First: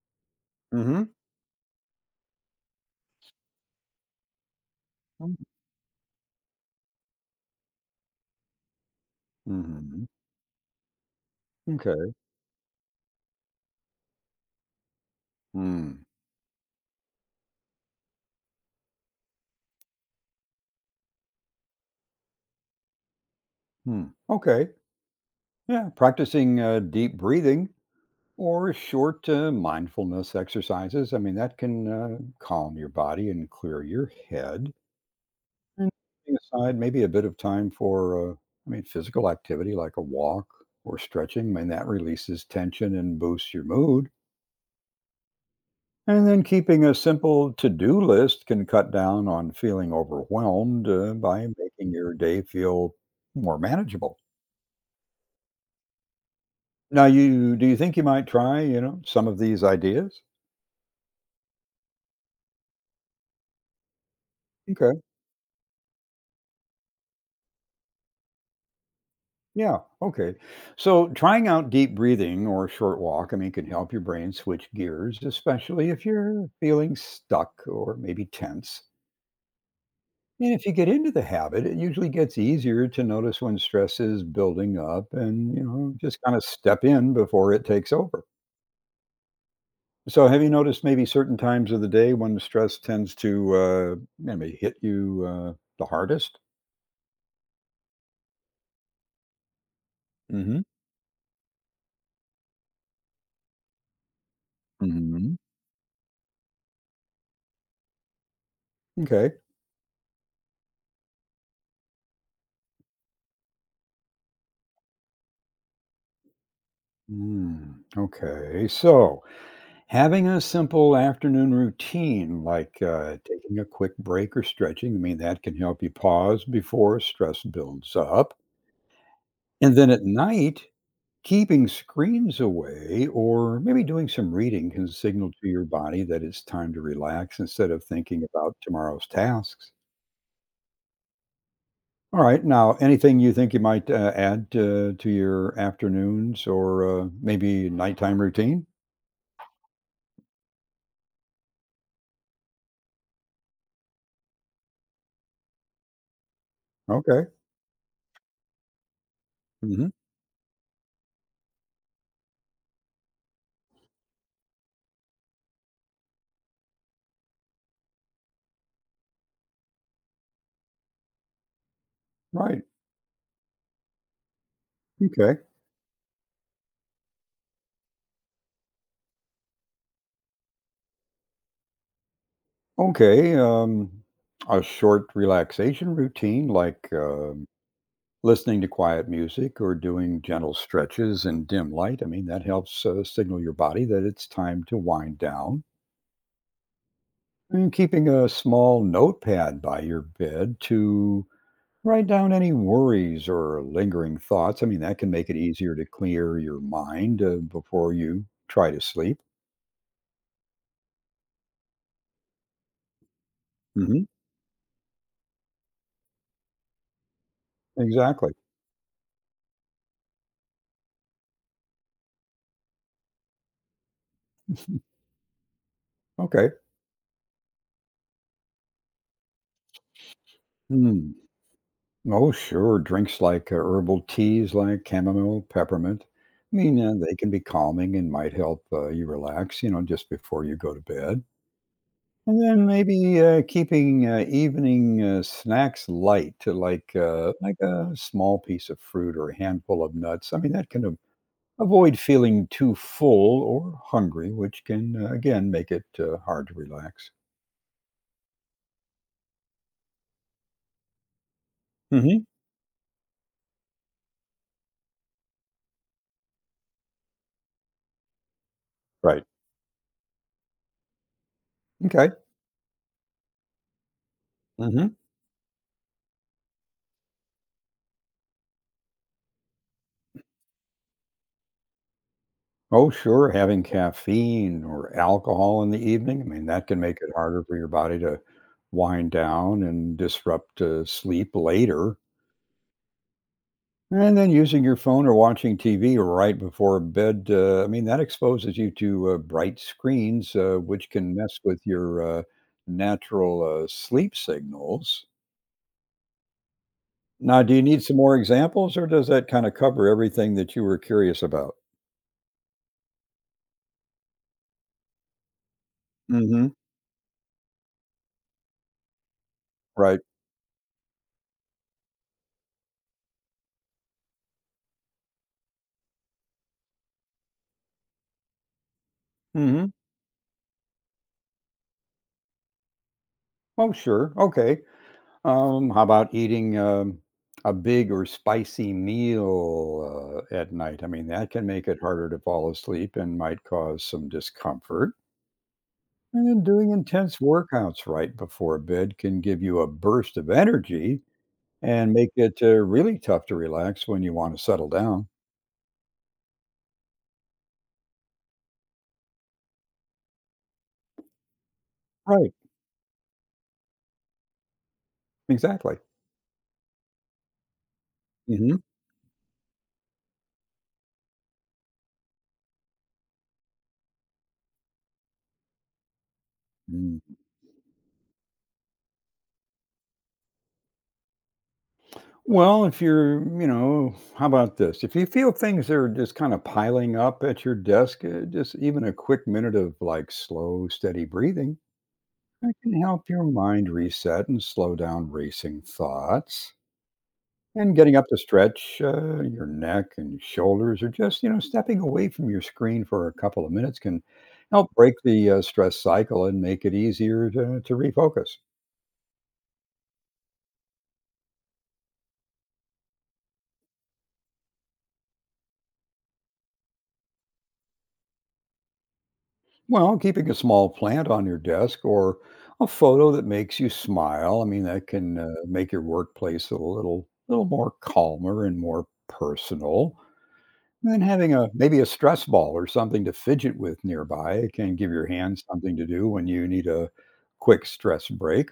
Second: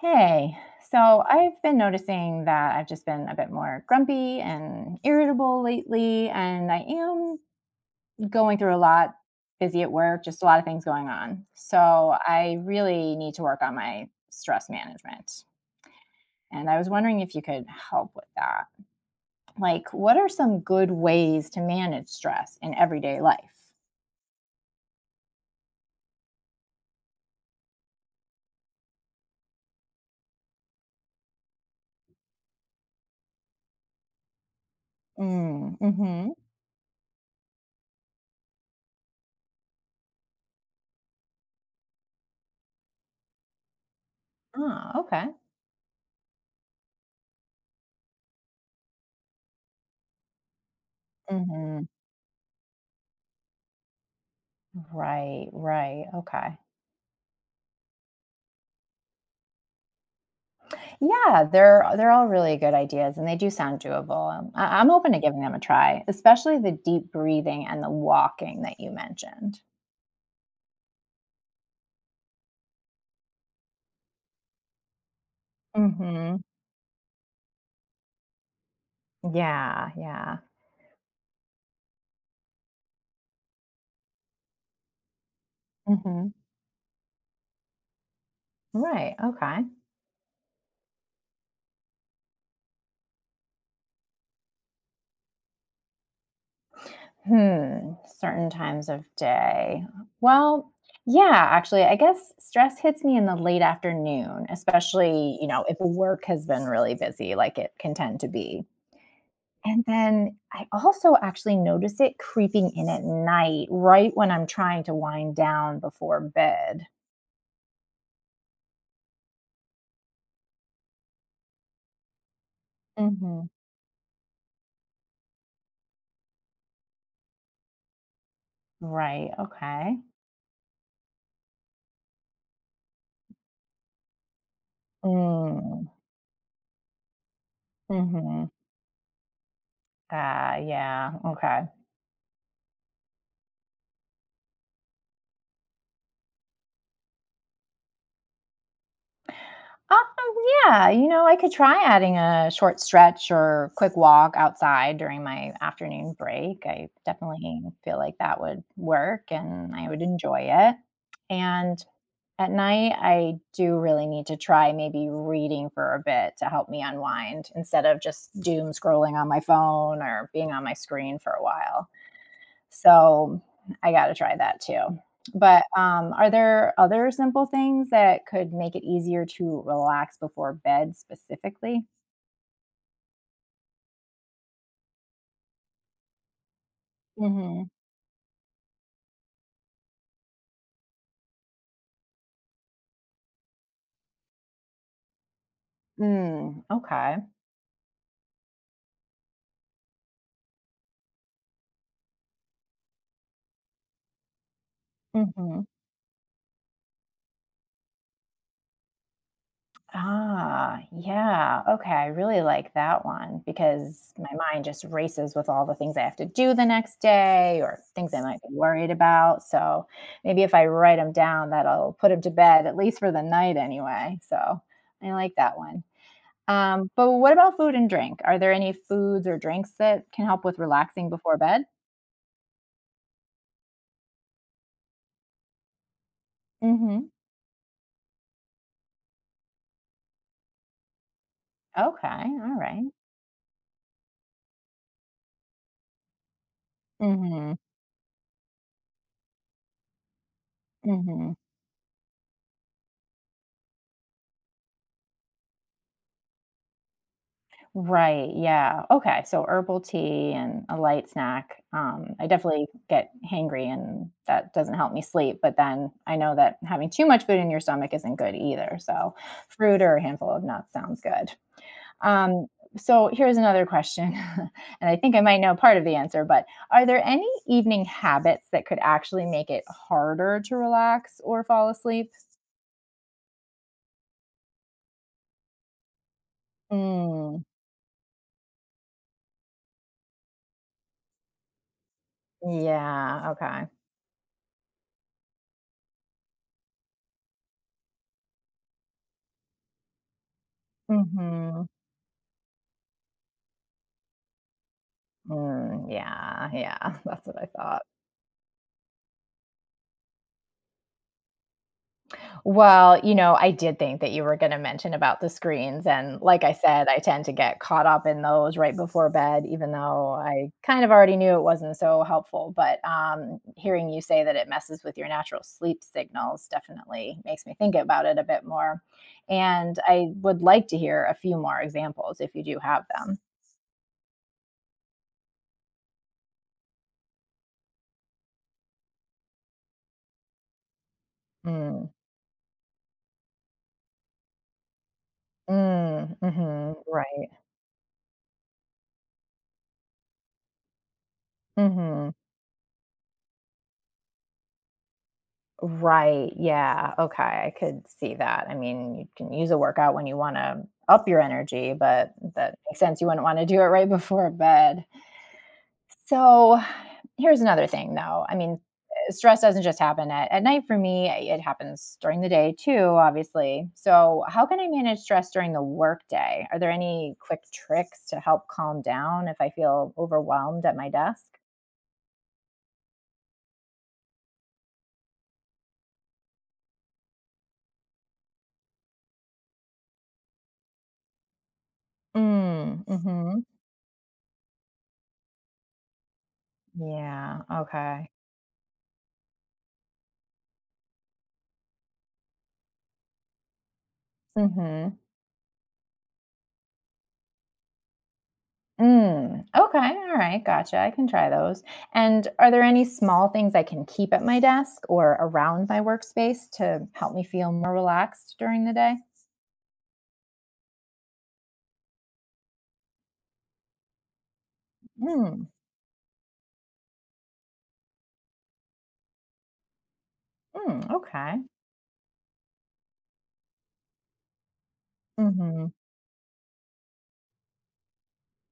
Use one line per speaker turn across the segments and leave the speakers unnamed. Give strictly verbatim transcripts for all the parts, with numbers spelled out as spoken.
Hey,
Mm-hmm.
so I've been noticing that I've just been a bit more grumpy and irritable lately, and I am going through a lot, busy at
Mm-hmm.
work, just a lot of things going on.
Okay.
So I really need to work on my stress management.
Mm.
And I was wondering if you could help with that. Like, what are some good ways to manage stress in everyday life?
Hmm. Okay. Yeah. Practicing uh, deep breathing or short uh, mindfulness exercises. I mean, that can uh, calm your body and clear your head.
Mm,
And
mm-hmm.
setting aside maybe a bit of time for, uh, I mean, physical activity like a walk or stretching. I mean, that releases tension and boosts your mood.
Oh, okay.
And then keeping a simple to do list can cut down on feeling overwhelmed uh, by
Mm-hmm.
making your day feel more manageable.
Right, right. Okay.
Now you do you think you might try, you know, some of these ideas?
Yeah, they're they're all really good ideas, and they do sound doable. Um, I, I'm
Okay.
open to giving them a try, especially the deep breathing and the walking that you mentioned.
Yeah. Okay. So trying out deep breathing or a short walk, I mean, can help your brain switch gears, especially if
Hmm.
you're feeling stuck or maybe tense.
Yeah, yeah.
And if you get into the habit, it usually gets easier to notice when stress is building up and, you know, just
Hmm.
kind of step in before it takes over.
Right. Okay.
So have you noticed maybe certain times of the day when the stress tends to uh, maybe hit you uh, the hardest?
Hmm. Certain times of day.
hmm
Well, yeah, actually, I guess stress hits me in the late afternoon,
hmm
especially, you know, if work has been really busy, like it can tend to be.
Okay.
And then I also actually notice it creeping in at night, right when I'm trying to wind down before bed.
Mm, okay. So, having a simple afternoon routine like uh,
Hmm.
taking a quick break or stretching, I mean, that can help you pause before stress builds up.
Right.
And then
Okay.
at night, keeping screens away or maybe doing some reading can signal to your
Mm.
body that it's time to relax instead of thinking
Hmm.
about tomorrow's tasks.
Ah, yeah. Okay.
All right. Now, anything you think you might uh, add uh, to your afternoons or uh, maybe nighttime routine?
Um, yeah, you know, I could try adding a short stretch or quick walk outside during my afternoon break. I
Okay.
definitely feel like that would work and I
Mhm.
would enjoy it. And at night, I do really need to try maybe reading for a bit to help me unwind instead of just doom scrolling on my phone or being on my screen for a while.
Right.
So I got to try that too.
Okay.
But um, are there other simple things that could make it easier to relax before bed specifically?
Okay. Um, a short relaxation routine like um
Mhm.
listening to quiet music or doing gentle stretches in dim light. I mean, that helps uh, signal your body that it's time to wind down.
Mm, okay.
And keeping a small notepad by your bed to write down any worries or lingering thoughts. I mean, that can make it
Mhm.
easier to clear your mind uh, before you try to sleep.
Ah, yeah. Okay, I really like that one
hmm
because my mind just races with all the things I have to do the next day or things I
Exactly.
might be worried about. So maybe if I write them down, that'll put them to bed, at least for the night anyway. So I like that one.
Okay.
Um, but what about food and drink? Are there any foods or drinks that can help with relaxing
Hmm.
before bed?
Oh, sure. Drinks like uh, herbal teas like chamomile, peppermint. I mean, uh,
Mhm.
they can be calming and might help uh, you relax, you know, just before you go to bed.
Okay,
And
all
then
right.
maybe uh, keeping uh, evening uh, snacks light, to like uh,
Mhm,
like a small piece of fruit or a handful of nuts. I mean, that can a-
mhm.
avoid feeling too full or hungry, which can uh, again make it uh, hard to relax.
Right, yeah. Okay, so herbal tea and a light snack. Um,
hmm
I definitely get hangry and that doesn't help me sleep, but then I know that having too much food in your stomach isn't good either, so
Right.
fruit or a handful of nuts sounds good.
Okay.
Um, so here's another question,
hmm
and I think I might know part of the answer, but are there any evening habits that could actually make it harder to relax or fall asleep?
Oh, sure, having caffeine or alcohol in the evening, I mean, that can make it harder
Mm,
for your body to wind down and disrupt, uh, sleep later.
yeah, okay.
And then using your phone or watching T V right before bed, uh, I mean, that exposes you to, uh, bright screens, uh, which can mess with
Mhm.
your, uh, natural, uh, sleep signals.
Mm, yeah, yeah, that's what
Now,
I
do you need
thought.
some more examples, or does that kinda cover everything that you were curious about?
Well, you know, I did think that you were gonna mention about the screens, and like
Mhm.
I said, I tend to get caught up in those right before bed, even
Right.
though I kind of already knew it wasn't so helpful, but, um, hearing you say that it messes with your natural sleep signals definitely makes me think about it a bit more,
Mhm.
and I would like to hear a few more examples if you do have them.
Oh, sure, okay. Um, how about eating, um, a big or spicy meal, uh, at night? I mean, that can make it
Mm.
harder to fall asleep and might cause some discomfort.
Mm.
And then doing
Mhm.
intense
Right.
workouts right before bed can give you a burst of energy and make
Mhm.
it, uh, really tough to relax when you wanna settle down.
Right. Yeah. Okay. I could see that. I mean, you can use a workout when you want to up your energy, but
Right,
that makes sense. You wouldn't want to do it right before bed.
exactly.
So here's another thing, though. I
Mhm.
mean, uh, stress doesn't just happen at, at night for me, it happens during the day too, obviously. So, how can I manage stress during the workday? Are there
Mm.
any quick tricks to help calm down if I feel overwhelmed at my desk?
Well, if you're, you know, how about this? If you feel things are just kind of piling up at your desk, uh, just even a quick minute of like slow, steady breathing, that can
Mm,
help your
hmm.
mind reset and slow down racing thoughts.
Yeah.
And getting up
Okay.
to stretch uh, your neck and shoulders, or just, you know, stepping away from your screen for a couple of minutes can help break
Mm-hmm.
the uh, stress cycle and make it easier to, to refocus.
Mm, okay, all right, gotcha. I can try those. And are there any small things I can keep at my desk or around my workspace to help me feel more relaxed during the day?
Well, keeping a small plant on your desk or a photo that makes you smile, I mean, that can uh,
Mm,
make your workplace a little little more calmer and more personal.
mm,
And then having
okay.
a maybe a stress ball or something to fidget with nearby it can give your hands
Mm-hmm.
something to do when you need a quick stress break.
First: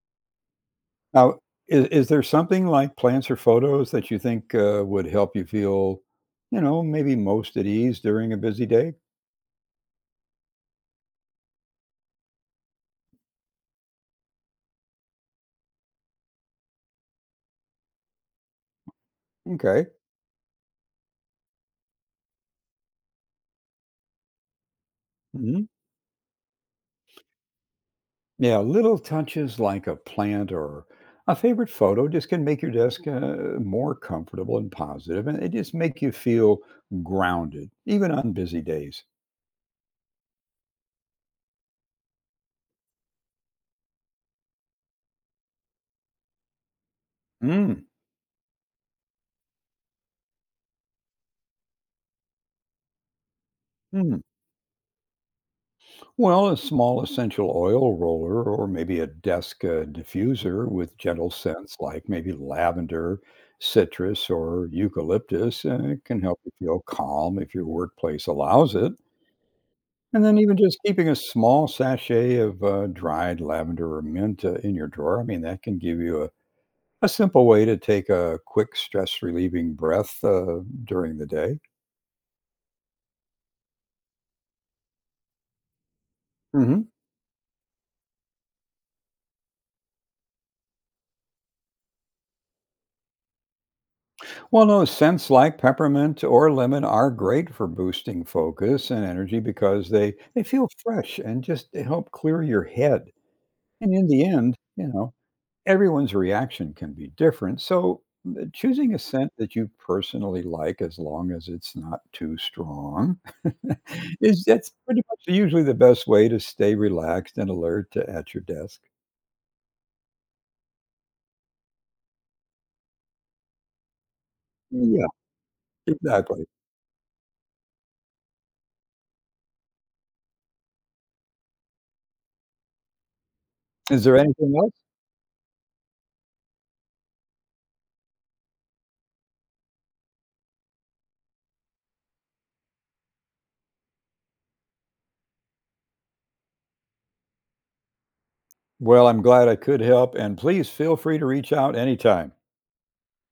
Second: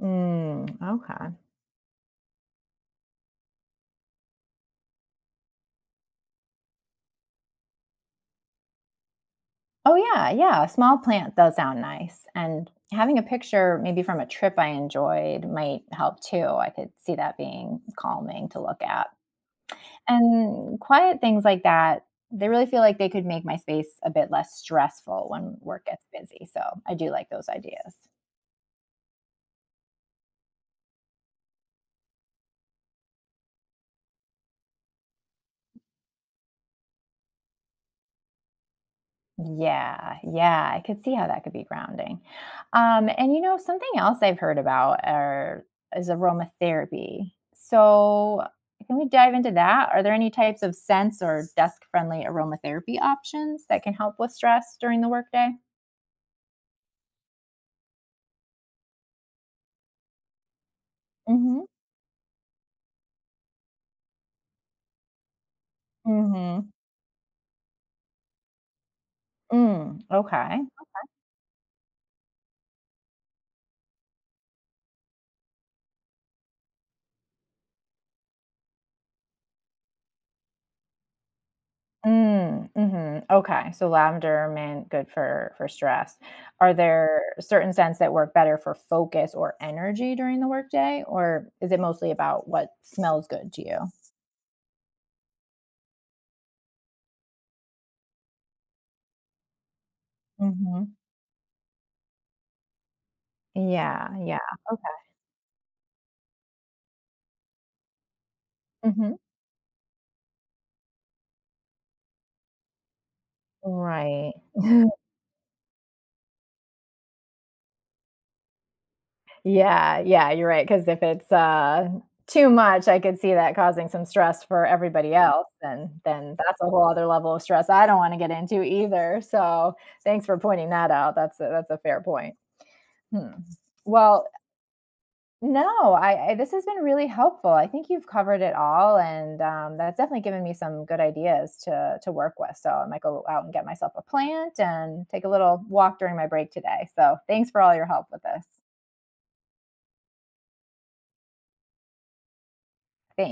Mm, okay.
Now, is, is there something like plants or photos that you think uh, would help you feel, you know, maybe most at ease during a busy day?
Oh, yeah, yeah. A small plant does sound nice. And having a picture, maybe from a trip I enjoyed, might help too. I could see that being calming to look at.
Okay.
And quiet things like that, they really feel like they could make my space a bit less stressful when
Mm-hmm.
work gets busy. So I do like those ideas.
Yeah, little touches like a plant or a favorite photo just can make your desk uh, more comfortable and positive, and it just make you feel grounded, even on busy days.
Yeah, yeah, I could see how that could be grounding. Um, and you know, something else I've heard about are is aromatherapy.
Mm.
So can we dive into that? Are there any types of scents or desk-friendly aromatherapy options that can help
Mm.
with stress during the workday?
Well, a small essential oil roller or maybe a desk uh, diffuser with gentle
Mm-hmm.
scents like maybe lavender, citrus, or eucalyptus uh, can help you
Mm-hmm.
feel calm if your workplace allows it.
Mm,
And then even
okay.
just keeping a small sachet of, uh, dried lavender or mint, uh, in your drawer, I mean, that can give you a a simple way to take a quick stress-relieving breath, uh, during the day.
Mm, mhm. Okay, so lavender, mint, good for for stress. Are
Mhm.
there certain scents that work better for focus or energy during the workday, or is it mostly about what smells good to you?
Well, no, scents like peppermint or lemon are great for boosting focus and energy because they they feel
Mhm.
fresh and just help clear your head. And in
Yeah,
the
yeah,
end, you
okay.
know everyone's reaction can be different. So uh, choosing a
Mhm.
scent that you personally like, as long as it's not too strong,
Right.
is that's pretty much usually the best way to stay relaxed and alert to, at your desk.
Yeah, yeah, you're right, right. Because if it's, uh, too much, I could see that causing some stress for
Yeah,
everybody else, and then
exactly.
that's a whole other level of stress I don't wanna get into either, so thanks for pointing that out, that's a that's a fair point. Hmm.
Is there
Well,
anything else?
no, I, I this has been really helpful. I think you've covered it all, and um, that's definitely given me some good ideas to to work with. So I might go out and get myself a plant and take a little walk during my break today. So thanks for all your help with this.
Well, I'm glad I could help, and please feel free to reach out anytime.
Thanks.